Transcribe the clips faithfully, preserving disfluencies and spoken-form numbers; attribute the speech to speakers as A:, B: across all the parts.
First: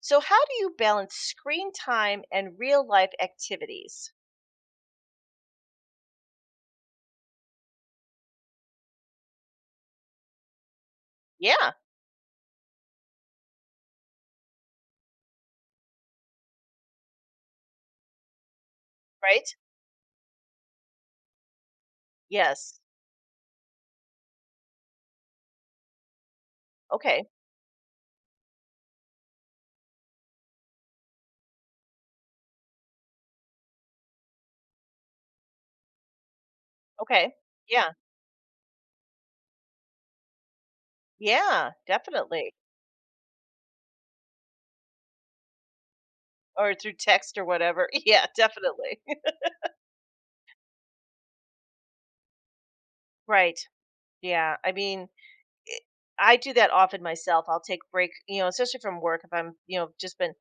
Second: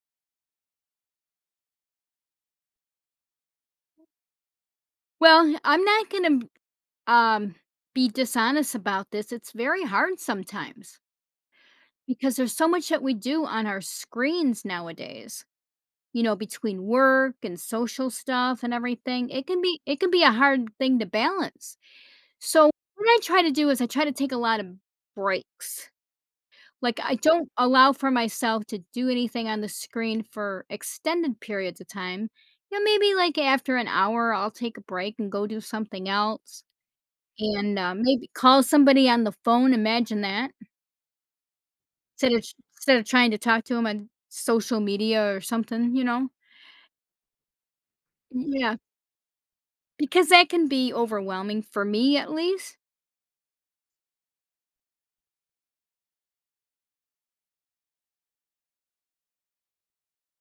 A: So, how do you balance screen time and real life activities?
B: Well, I'm not gonna um, be dishonest about this. It's very hard sometimes
A: Yeah,
B: because there's so much that we do on our screens nowadays, you know, between work and social stuff and everything. it
A: right?
B: can be it can be a hard thing to balance. So,
A: Yes.
B: what I try to do is I try to take a lot of breaks. Like, I
A: Okay.
B: don't allow for myself to do anything on the screen for extended periods of time. You know, maybe, like, after an hour, I'll take a break and go do something else.
A: Okay.
B: And,
A: Yeah.
B: uh, maybe call somebody on the phone, imagine that,
A: Yeah,
B: instead of
A: definitely.
B: instead of trying to talk to to 'em on social media or something, you know?
A: Or through text or whatever. Yeah,
B: Yeah,
A: definitely.
B: because that can be overwhelming for me at least.
A: Right. Yeah. I mean, it- I do that often myself. I'll take break, you know, especially from work if I'm, you know, just been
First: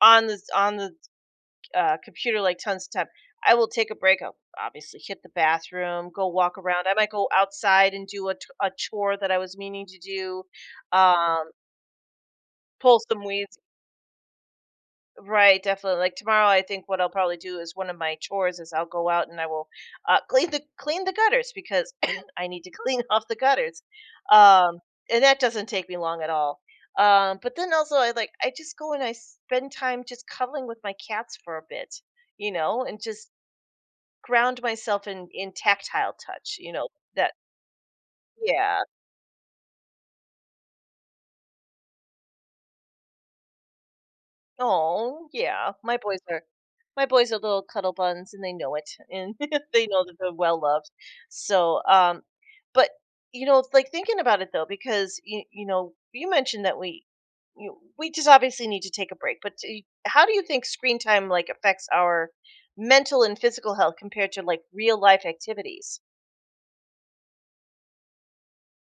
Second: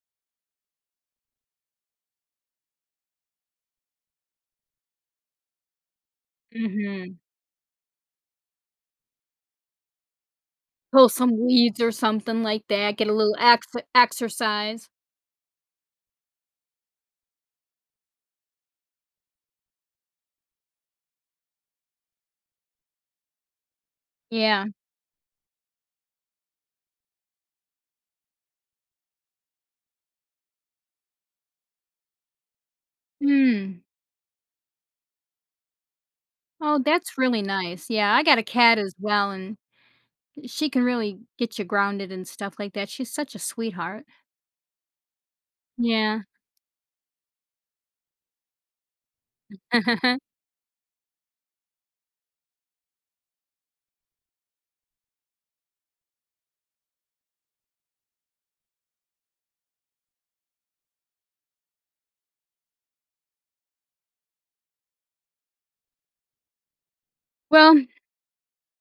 A: on the on the uh, computer like tons of time. I will take a break. I'll obviously hit the bathroom, go walk around. I might
B: Mhm.
A: go outside and do a, t- a chore that I was meaning to do,
B: Pull some
A: um,
B: weeds or something like that,
A: pull
B: get a
A: some
B: little
A: weeds.
B: ex exercise.
A: Right, definitely. Like tomorrow, I think what I'll probably do is one of my chores is I'll go out and I will uh, clean the clean the gutters because I need to clean off the gutters,
B: Yeah.
A: um, and that doesn't take me long at all. Um, but then also, I like I just go and I spend time just cuddling with my cats for a bit you know, and just
B: Mm.
A: Ground myself in in tactile touch, you
B: Oh,
A: know,
B: that's
A: that
B: really nice. Yeah, I got a cat
A: Yeah.
B: as well, and she can really get you grounded and stuff like that. She's such a sweetheart.
A: Oh, yeah. My boys
B: Yeah.
A: are my boys are little cuddle buns, and they know it, and they know that they're well loved. So, um but, you know, like, thinking about it, though, because you you know, you mentioned that we you we just obviously need to take a break, but do how do you think screen time, like, affects our mental and physical health compared to, like, real life activities?
B: Well,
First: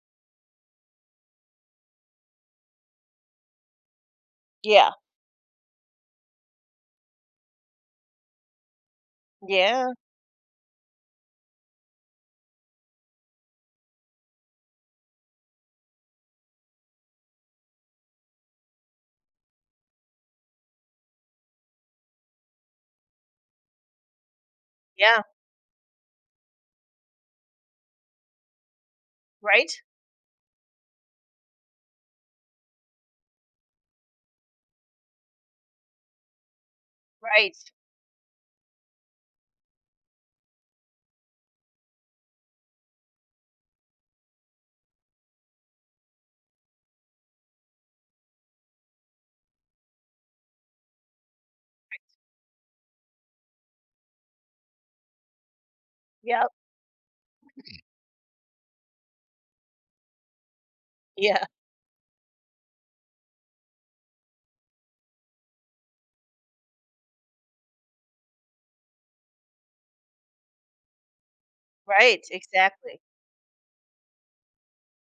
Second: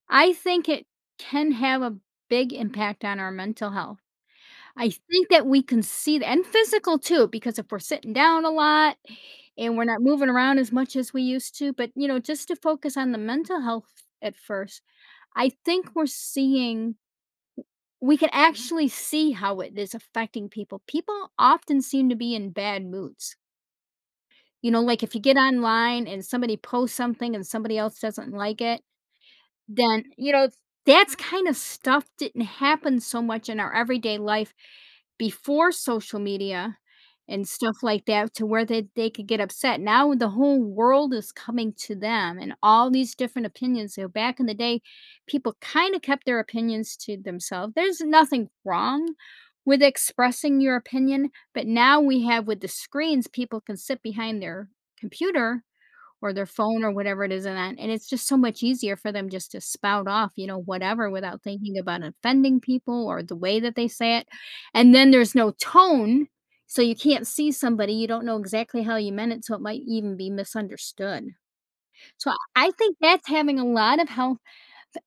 B: I think it can have a big impact on our mental health. I
A: Yeah.
B: think that we can see that, and physical too, because if we're sitting down a lot and we're
A: Yeah.
B: not moving around as much as we used to. But you know, just to focus on the mental health at first, I think we're seeing we can actually see how it is affecting people. People often seem to be in bad moods. You know, like if you
A: Yeah.
B: get online and somebody posts something and somebody else doesn't like it,
A: Right?
B: then, you know, that's kind of stuff didn't happen so much in our everyday life before social media and
A: Right.
B: stuff like that, to where they, they could get upset. Now the whole world is coming to them and all these different opinions. So back in the day, people kind of kept their opinions to themselves. There's nothing wrong with expressing your opinion, but now we have, with the screens, people can sit behind their computer or their
A: Yep.
B: phone or whatever it is, and that, and it's just so much easier for them just to spout off, you know, whatever, without
A: Yeah.
B: thinking about offending people or the way that they say it. And then there's no tone, so you can't see somebody, you don't know exactly how you meant it, so it might even be misunderstood.
A: Right,
B: So i I think
A: exactly.
B: that's having a lot of health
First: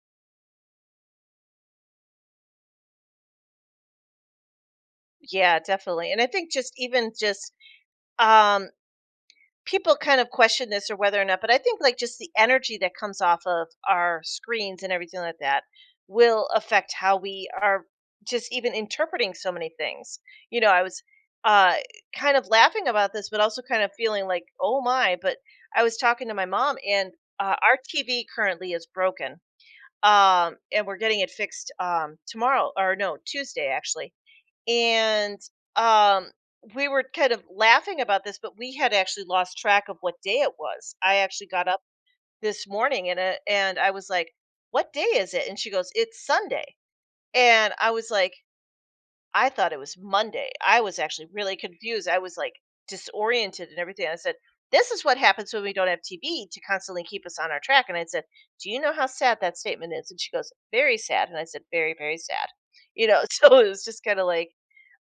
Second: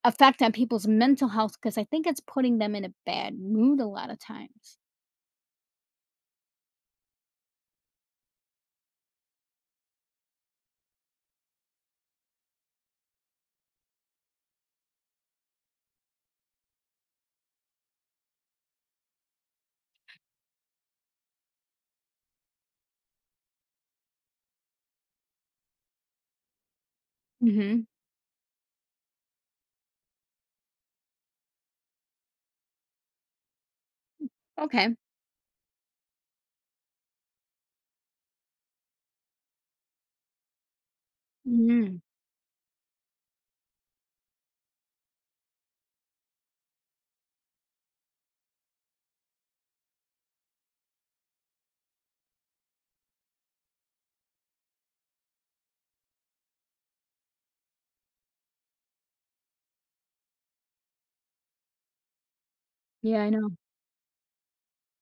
B: effect on people's mental health, because I think it's putting them in a bad mood a lot of times.
A: Yeah, definitely. And I think just even just um people kind of question this or whether or not, but I think like just the energy that comes off of our screens and everything like that will affect how we are just even interpreting so many things. You know, I was uh kind of laughing about this but also kind of feeling like, "Oh my," but I was talking to my mom and uh, our
B: Hmm.
A: T V currently is broken. Um and we're getting it fixed um tomorrow or no, Tuesday actually.
B: Okay.
A: And um we were kind of laughing about this, but we had actually lost track of what day it was. I actually got up
B: Hmm.
A: this morning and uh, and I was like, what day is it? And she goes, it's Sunday. And I was like, I thought it was Monday. I was actually really confused. I was like disoriented and everything. I said, this is what happens when we don't have TV to constantly keep us on our track. And I said, do you know how sad that statement is? And she goes, very sad. And I said, very very sad, you
B: Yeah,
A: know.
B: I know.
A: So it was just kind of like,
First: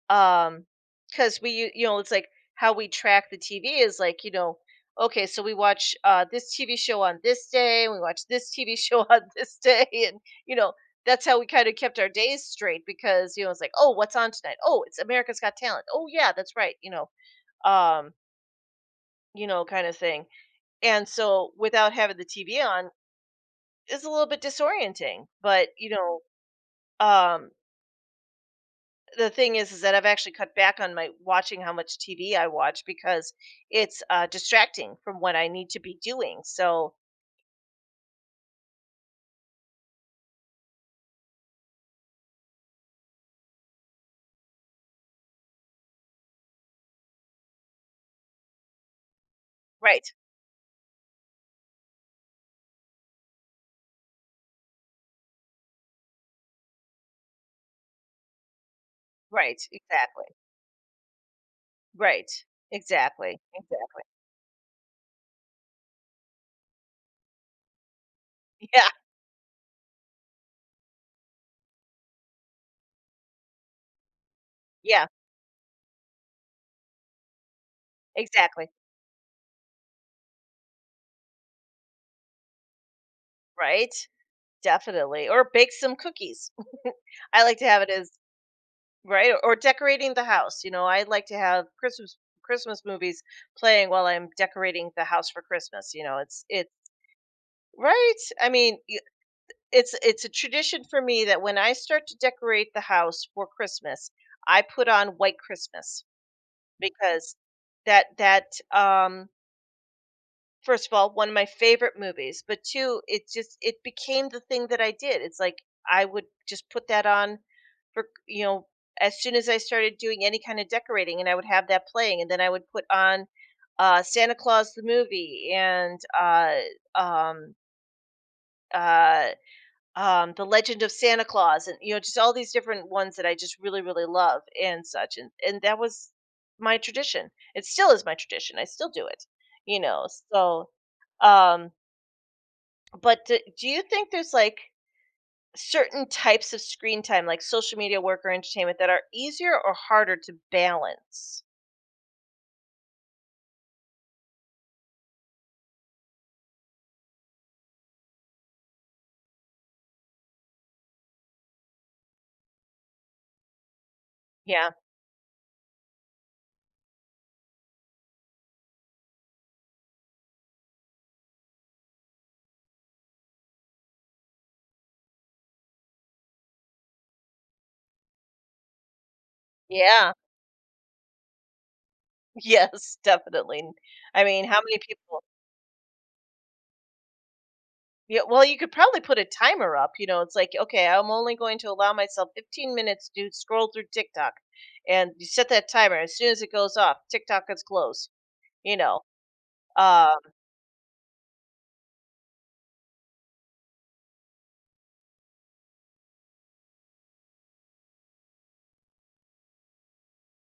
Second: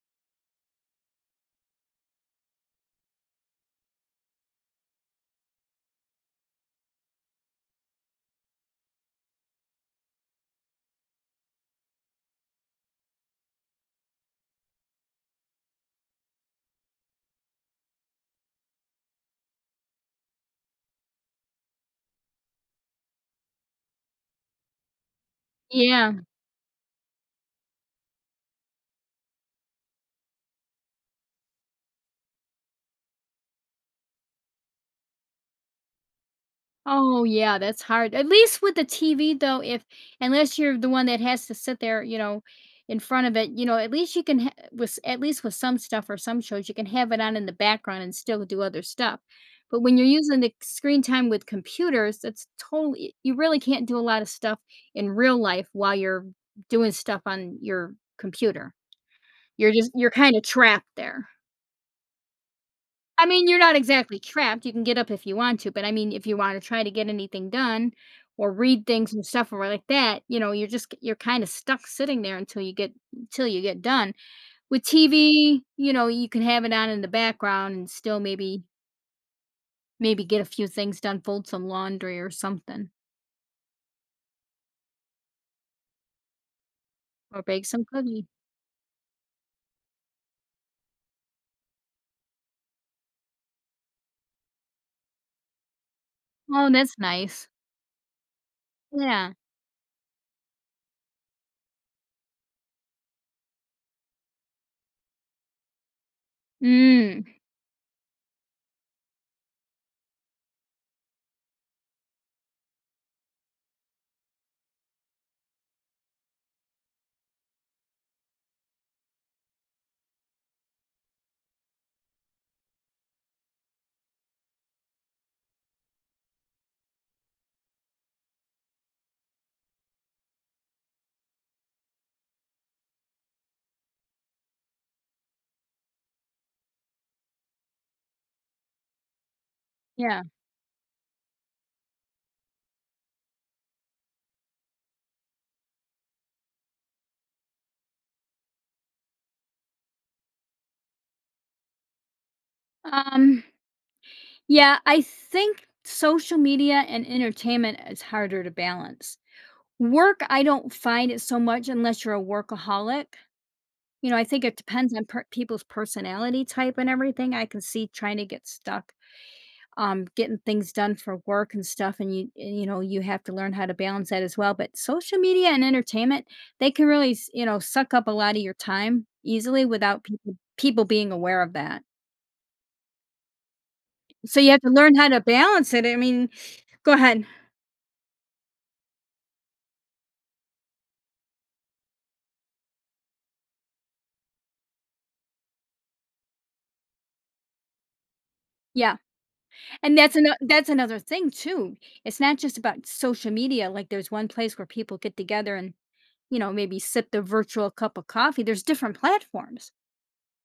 A: um, because we u you know, it's like how we track the T V is like, you know, okay, so we watch, uh, this T V show on this day, and we watch this T V show on this day, and, you know, that's how we kinda kept our days straight because, you know, it's like, "Oh, what's on tonight? Oh, it's America's Got Talent. Oh, yeah, that's right," you know, um, you know, kinda thing. And so without having the T V on is a little bit disorienting, but, you know,
B: Yeah.
A: um the thing is is that I've actually cut back on my watching how much T V I watch because it's, uh, distracting from what I need to be doing, so
B: Oh, yeah, that's hard. At least with the T V though, if unless you're the one that has to sit there, you know, in front of it, you know, at least you can ha- with s- at least with some stuff or some shows, you can have it on in the background and still do other stuff. But when you're
A: right,
B: using the screen time with computers, that's totally, you really can't do a lot of stuff in real life while you're doing stuff on your computer.
A: right,
B: You're just you're
A: exactly.
B: kind of trapped there.
A: Right.
B: I
A: Exactly,
B: mean, you're not
A: exactly.
B: exactly trapped. You can get up if you want to, but I mean, if you want to try to get anything done or read
A: Yeah,
B: things and stuff or like that, you know, you're just you're kind of stuck sitting there until you get until you get done. With
A: yeah,
B: T V, you know, you can have it on in the background and still maybe
A: exactly.
B: maybe get a few things done, fold some laundry or something,
A: Right? Definitely, or bake some cookies.
B: or
A: I like
B: bake
A: to have
B: some
A: it as
B: cookies.
A: Right, or or decorating the house, you know, I like to have Christmas Christmas movies playing while I'm decorating the house for Christmas, you know, it's
B: Oh,
A: it's
B: that's nice.
A: Right? I mean
B: Yeah.
A: It's it's a tradition for me that when I start to decorate the house for Christmas, I put on White Christmas
B: Mm,
A: because that that um first of all, one of my favorite movies, but two, it just it became the thing that I did. It's like I would just put that on for you know as soon as I started doing any kind of decorating, and I would have that playing. And then I would put on uh Santa Claus the movie and uh um uh um, the Legend of Santa Claus, and you know, just all these different ones that I just really, really love and such. And and that was my tradition. It still is my tradition. I still do it. You know,
B: yeah.
A: so um, but do, do you think there's like certain types of screen time, like social media, work, or entertainment, that are easier or harder to balance?
B: Um, yeah, I think social media and entertainment is harder to balance. Work, I don't find it so much unless you're a workaholic. You know, I think it
A: Yeah,
B: depends on per people's personality type and everything. I can see trying to get stuck, um, getting things done for work and stuff, and you and, you know, you have to learn how to balance that as well. But social media and entertainment, they can really s you know, suck up a lot of your time easily without
A: yeah,
B: people people being aware of that.
A: yes, definitely. I
B: So
A: mean,
B: you
A: how
B: have to
A: many
B: learn how to
A: people?
B: balance it, I mean. Go ahead.
A: Yeah, well, you could probably put a timer up, you know, it's like, "Okay, I'm only going to allow myself 15 minutes to scroll through TikTok." And you set that timer, as soon as it goes off, TikTok is closed, you
B: Yeah.
A: know,
B: And
A: um,
B: that's ano that's another thing too. It's not just about social media. Like, there's one place where people get together and, you know, maybe sip the virtual cup of coffee, there's different platforms.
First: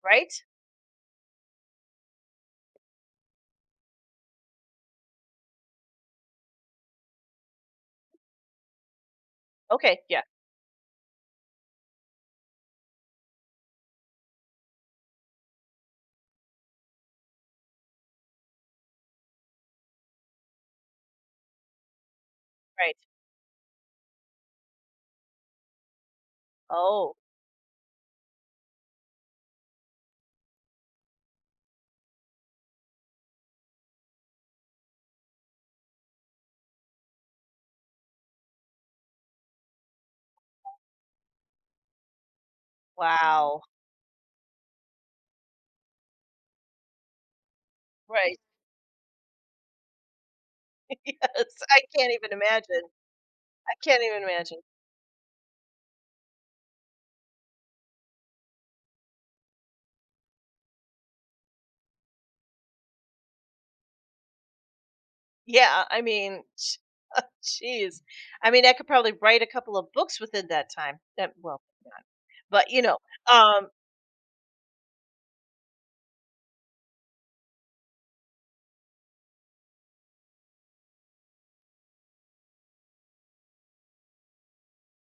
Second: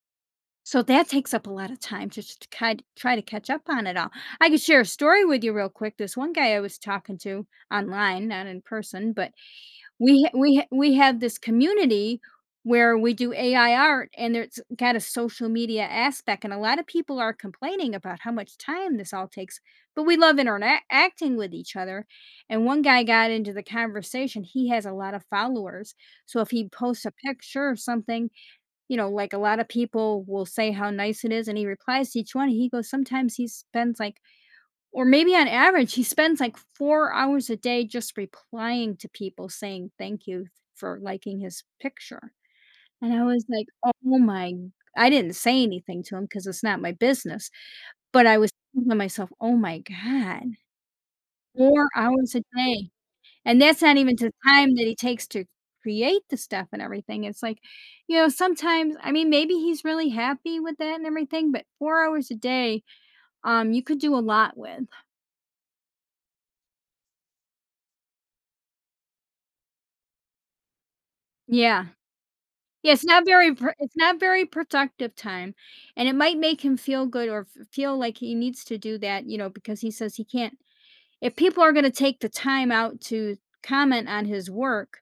A: right?
B: So that takes up a lot of time, just to just kind try to catch up on it all. I could share a story with you real quick. This one guy I was talking to online, not in person, but
A: Okay, yeah,
B: we ha we ha we have this community where we do A I art, and it's got a social media aspect, and a lot of people are complaining about how much time this all takes, but we love interacting with each other. And one
A: right.
B: guy got into the conversation, he has a lot of followers, so if he posts a
A: Oh,
B: picture or something, you know, like, a lot of people will say how nice it is, and he replies to each one. He goes, sometimes he spends, like, or maybe on average, he spends like four hours a day just replying to people saying thank you for liking his picture. And I was
A: wow.
B: like, "Oh my." I didn't say anything to him because it's not my business, but I
A: Right,
B: was thinking to myself, "Oh my god,
A: yes, I
B: four
A: can't even
B: hours a
A: imagine.
B: day." And
A: I
B: that's not
A: can't
B: even
A: even
B: the
A: imagine.
B: time that he takes to create the stuff and everything. It's like, you know, sometimes, I mean, maybe he's really happy with that and everything, but four hours a day, um, you could do a lot with.
A: Yeah, I mean, jeez. I mean, I could probably write a couple of books within that time, that well,
B: Yeah.
A: but, you
B: Yeah,
A: know,
B: it's not very
A: um,
B: pr it's not very productive time, and it might make him feel good or f feel like he needs to do that, you know, because he says he can't, if people are gonna take the time out to comment on his work,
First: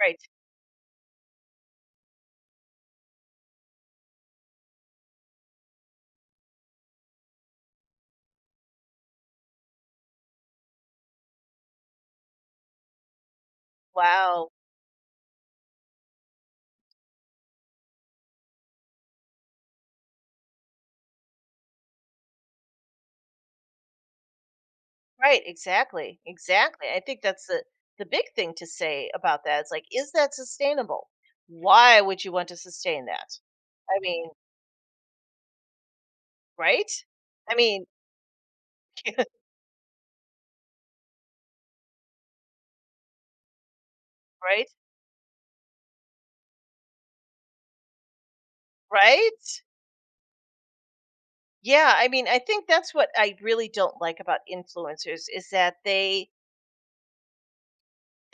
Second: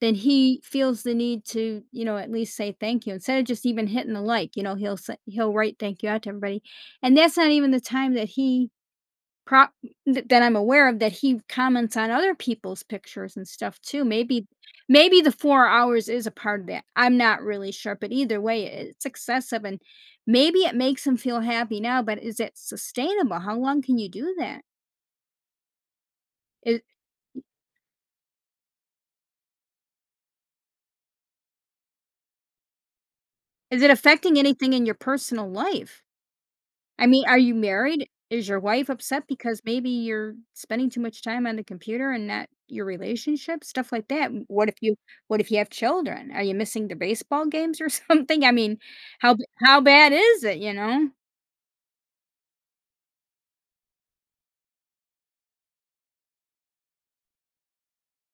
B: then he feels the need to, you know, at least say thank you instead of just even hitting the like. You know, he'll say he'll write "Thank you" out to everybody. And that's not even the time that he Pro th that I'm aware of, that he comments on other people's pictures and stuff too. Maybe
A: Wow.
B: maybe the four hours is a part of that. I'm not really sure, but either way, i- it's excessive. And maybe it makes him feel happy now, but is it sustainable? How long can you do that?
A: Right, exactly.
B: Is
A: Exactly. I think that's the the big thing to say about that. It's like, is that sustainable? Why would you want to sustain that?
B: is it
A: I mean,
B: affecting anything in your personal life?
A: right?
B: I mean, are
A: I
B: you
A: mean,
B: married? Is your wife upset because maybe you're spending too much time on the computer and not your relationship? Stuff like that. W-
A: right?
B: What if you what if you have children? Are you missing the baseball games or something? I mean, how b-
A: Right?
B: how bad is it, you know?
A: Yeah, I mean, I think that's what I really don't like about influencers is that they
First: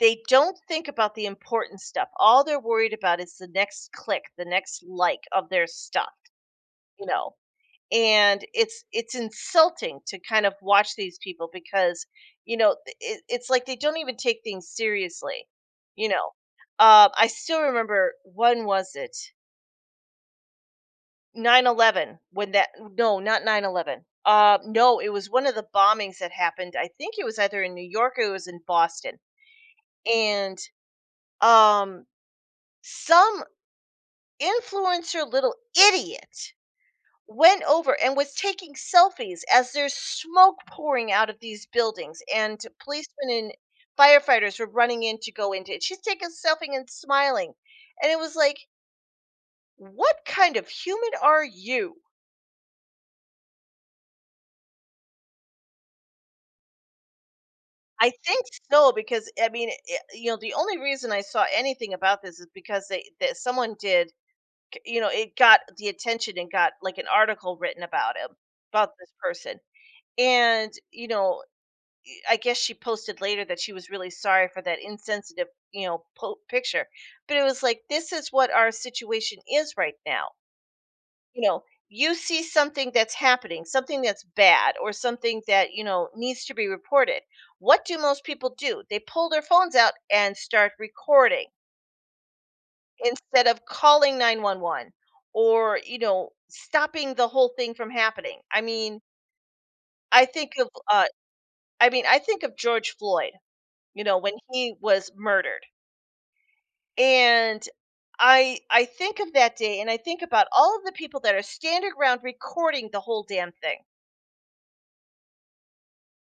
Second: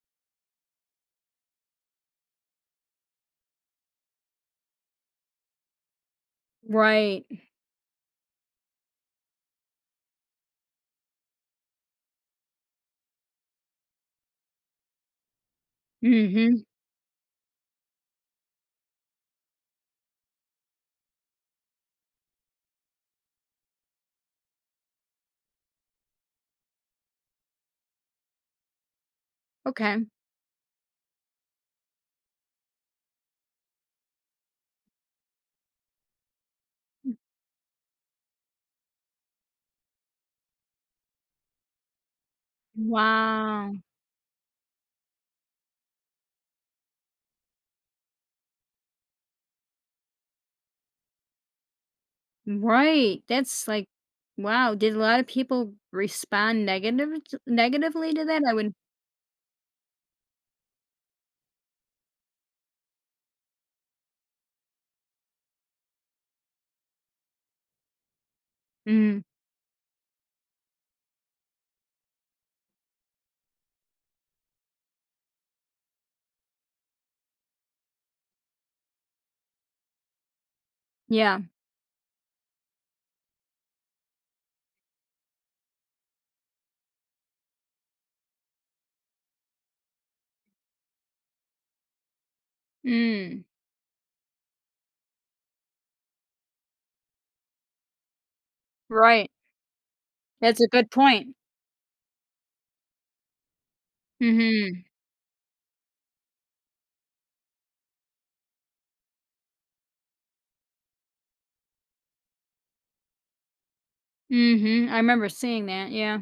A: they don't think about the important stuff. All they're worried about is the next click, the next like of their stuff, you
B: Right.
A: know. And it's it's insulting to kind of watch these people because you know th- it, it's like they don't even take things seriously you know.
B: Mhm.
A: uh, I still remember when was it, nine eleven? When that no not nine eleven. Uh, no, it was one of the bombings that happened. I think it was either in New York or it was in Boston.
B: Okay.
A: And um some influencer little idiot went over and was taking selfies as there's smoke pouring out of these buildings and policemen and
B: Wow.
A: firefighters were running in to go into it. She's taking a selfie and smiling. And it was like, what kind of human are you?
B: Right. That's like, wow, did a lot of people respond negative
A: I
B: negatively to that?
A: think
B: I would.
A: so because I mean, I you know, the only reason I saw anything about this is because they that someone did, c- you know, it got the attention and got like an article written about him about this
B: Mm,
A: person. And you know, I guess she posted later that she was really sorry for that insensitive, you know, po- picture. But it was like, this is what our situation is right now.
B: yeah.
A: You know, you see something that's happening, something that's bad, or something that, you know, needs to be reported. What do most people do? They pull their phones out and start recording
B: Mm,
A: instead of calling nine one one or, you know, stopping the whole thing from happening. I mean,
B: right.
A: I think
B: That's a
A: of,
B: good
A: uh,
B: point.
A: I mean, I think of George Floyd, you know, when he
B: Mhm.
A: was murdered. And I I think of that day, and I think about all of the people that are standing around recording the whole damn thing.
B: Mhm, I remember seeing that, yeah,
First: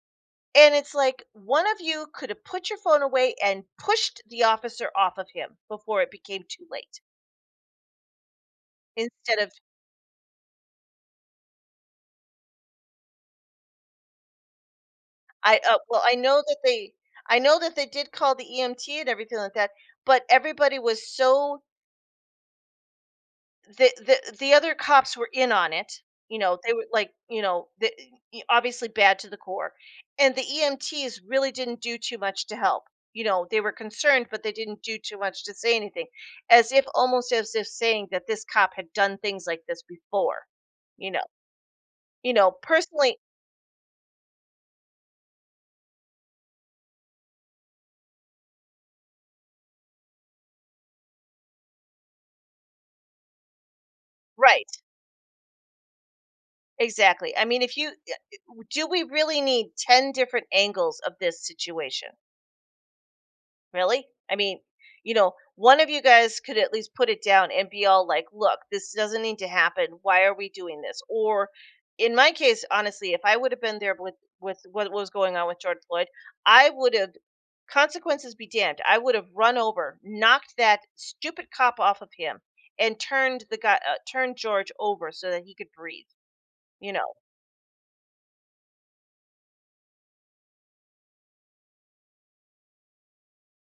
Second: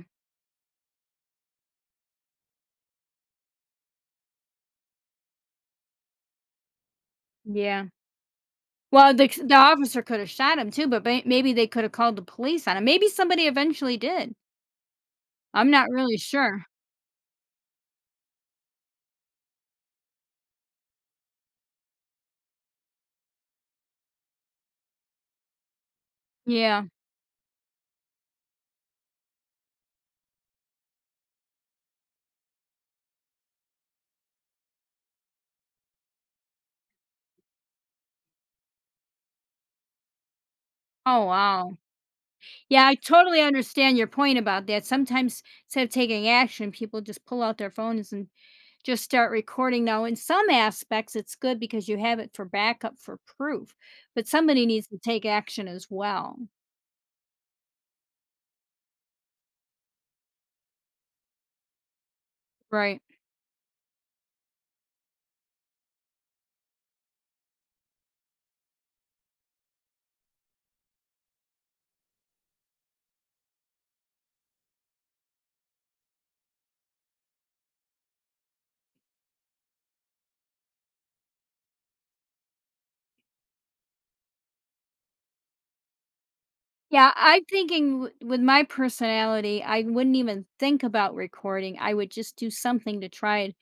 A: And it's like one of you could have put your phone away and pushed the officer off of him before it became too late
B: yeah. Well, the
A: instead of
B: the officer coulda shot him too, but may maybe they coulda called the police on him, maybe somebody eventually did,
A: I
B: I'm
A: uh,
B: not
A: well I
B: really
A: know that
B: sure.
A: they, I know that they did call the EMT and everything like that, but everybody was so the the the other cops were in on it. You know, they were
B: Yeah.
A: like, you know, the, y- obviously bad to the core, and the E M Ts really didn't do too much to help. You know, they were concerned, but they didn't do too much to say anything, as if almost as if saying that this cop had done things like this before. You know,
B: Oh, wow.
A: you know,
B: Yeah, I
A: personally,
B: totally understand your point about that. Sometimes instead of taking action, people just pull out their phones and just start recording. Now, in some aspects, it's good because you have it for backup, for proof, but somebody
A: right?
B: needs to take action as well.
A: Exactly. I mean, if you do, we really need ten different angles of this situation.
B: Right.
A: Really? I mean, you know, one of you guys could at least put it down and be all like, look, this doesn't need to happen. Why are we doing this? Or in my case, honestly, if I would have been there with, with what was going on with George Floyd, I would have, consequences be damned, I would have run over, knocked that stupid cop off of him and turned the guy, uh, turned George over so that he could breathe. You
B: Yeah,
A: know,
B: I'm thinking w with my personality, I wouldn't even think about recording, I would just do something to try and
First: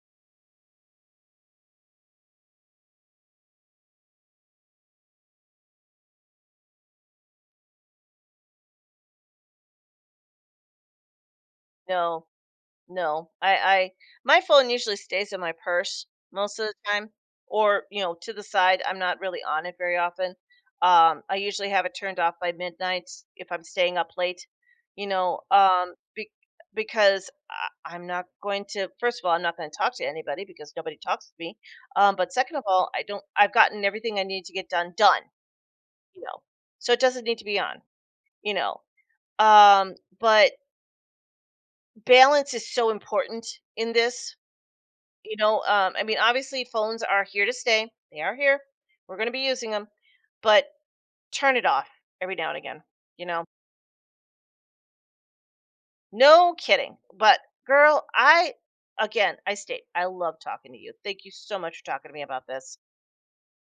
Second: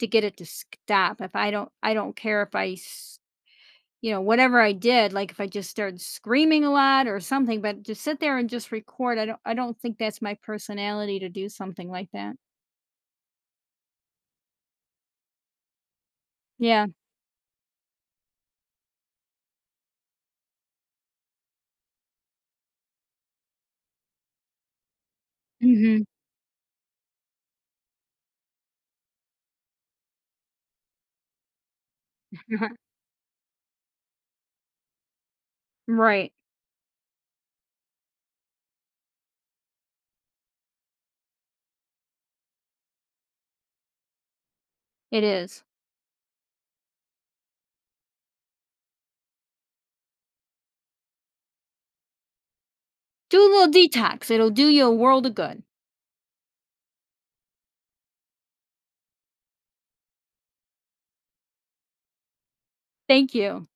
B: to get it to stop. If I don't I don't care if I s you know, whatever I did, like, if I just started screaming a lot or something. But to sit there and just record, I don't I don't think that's my personality to do something like
A: no,
B: that.
A: No, I, I my phone usually stays in my purse most of the
B: Yeah.
A: time, or you know, to the side. I'm not really on it very often. Um, I usually have it turned off by midnight if I'm staying up late, you know, um,
B: Mhm.
A: be, because I, I'm not going to. First of all, I'm not going to talk to anybody because nobody talks to me. Um, but second of all, I don't. I've gotten everything I need to get done done, you
B: Right.
A: know, so it doesn't need to be on, you know. Um, but balance is so important in this.
B: It
A: You know,
B: is.
A: um, I mean, obviously, phones are here to stay. They are here. We're going to be using them, but turn it off every now and again. You
B: Do
A: know,
B: a little detox, it'll do you a world of good.
A: no kidding. But girl, I again, I state, I love talking to you. Thank you so much for talking to me about this.
B: Thank you.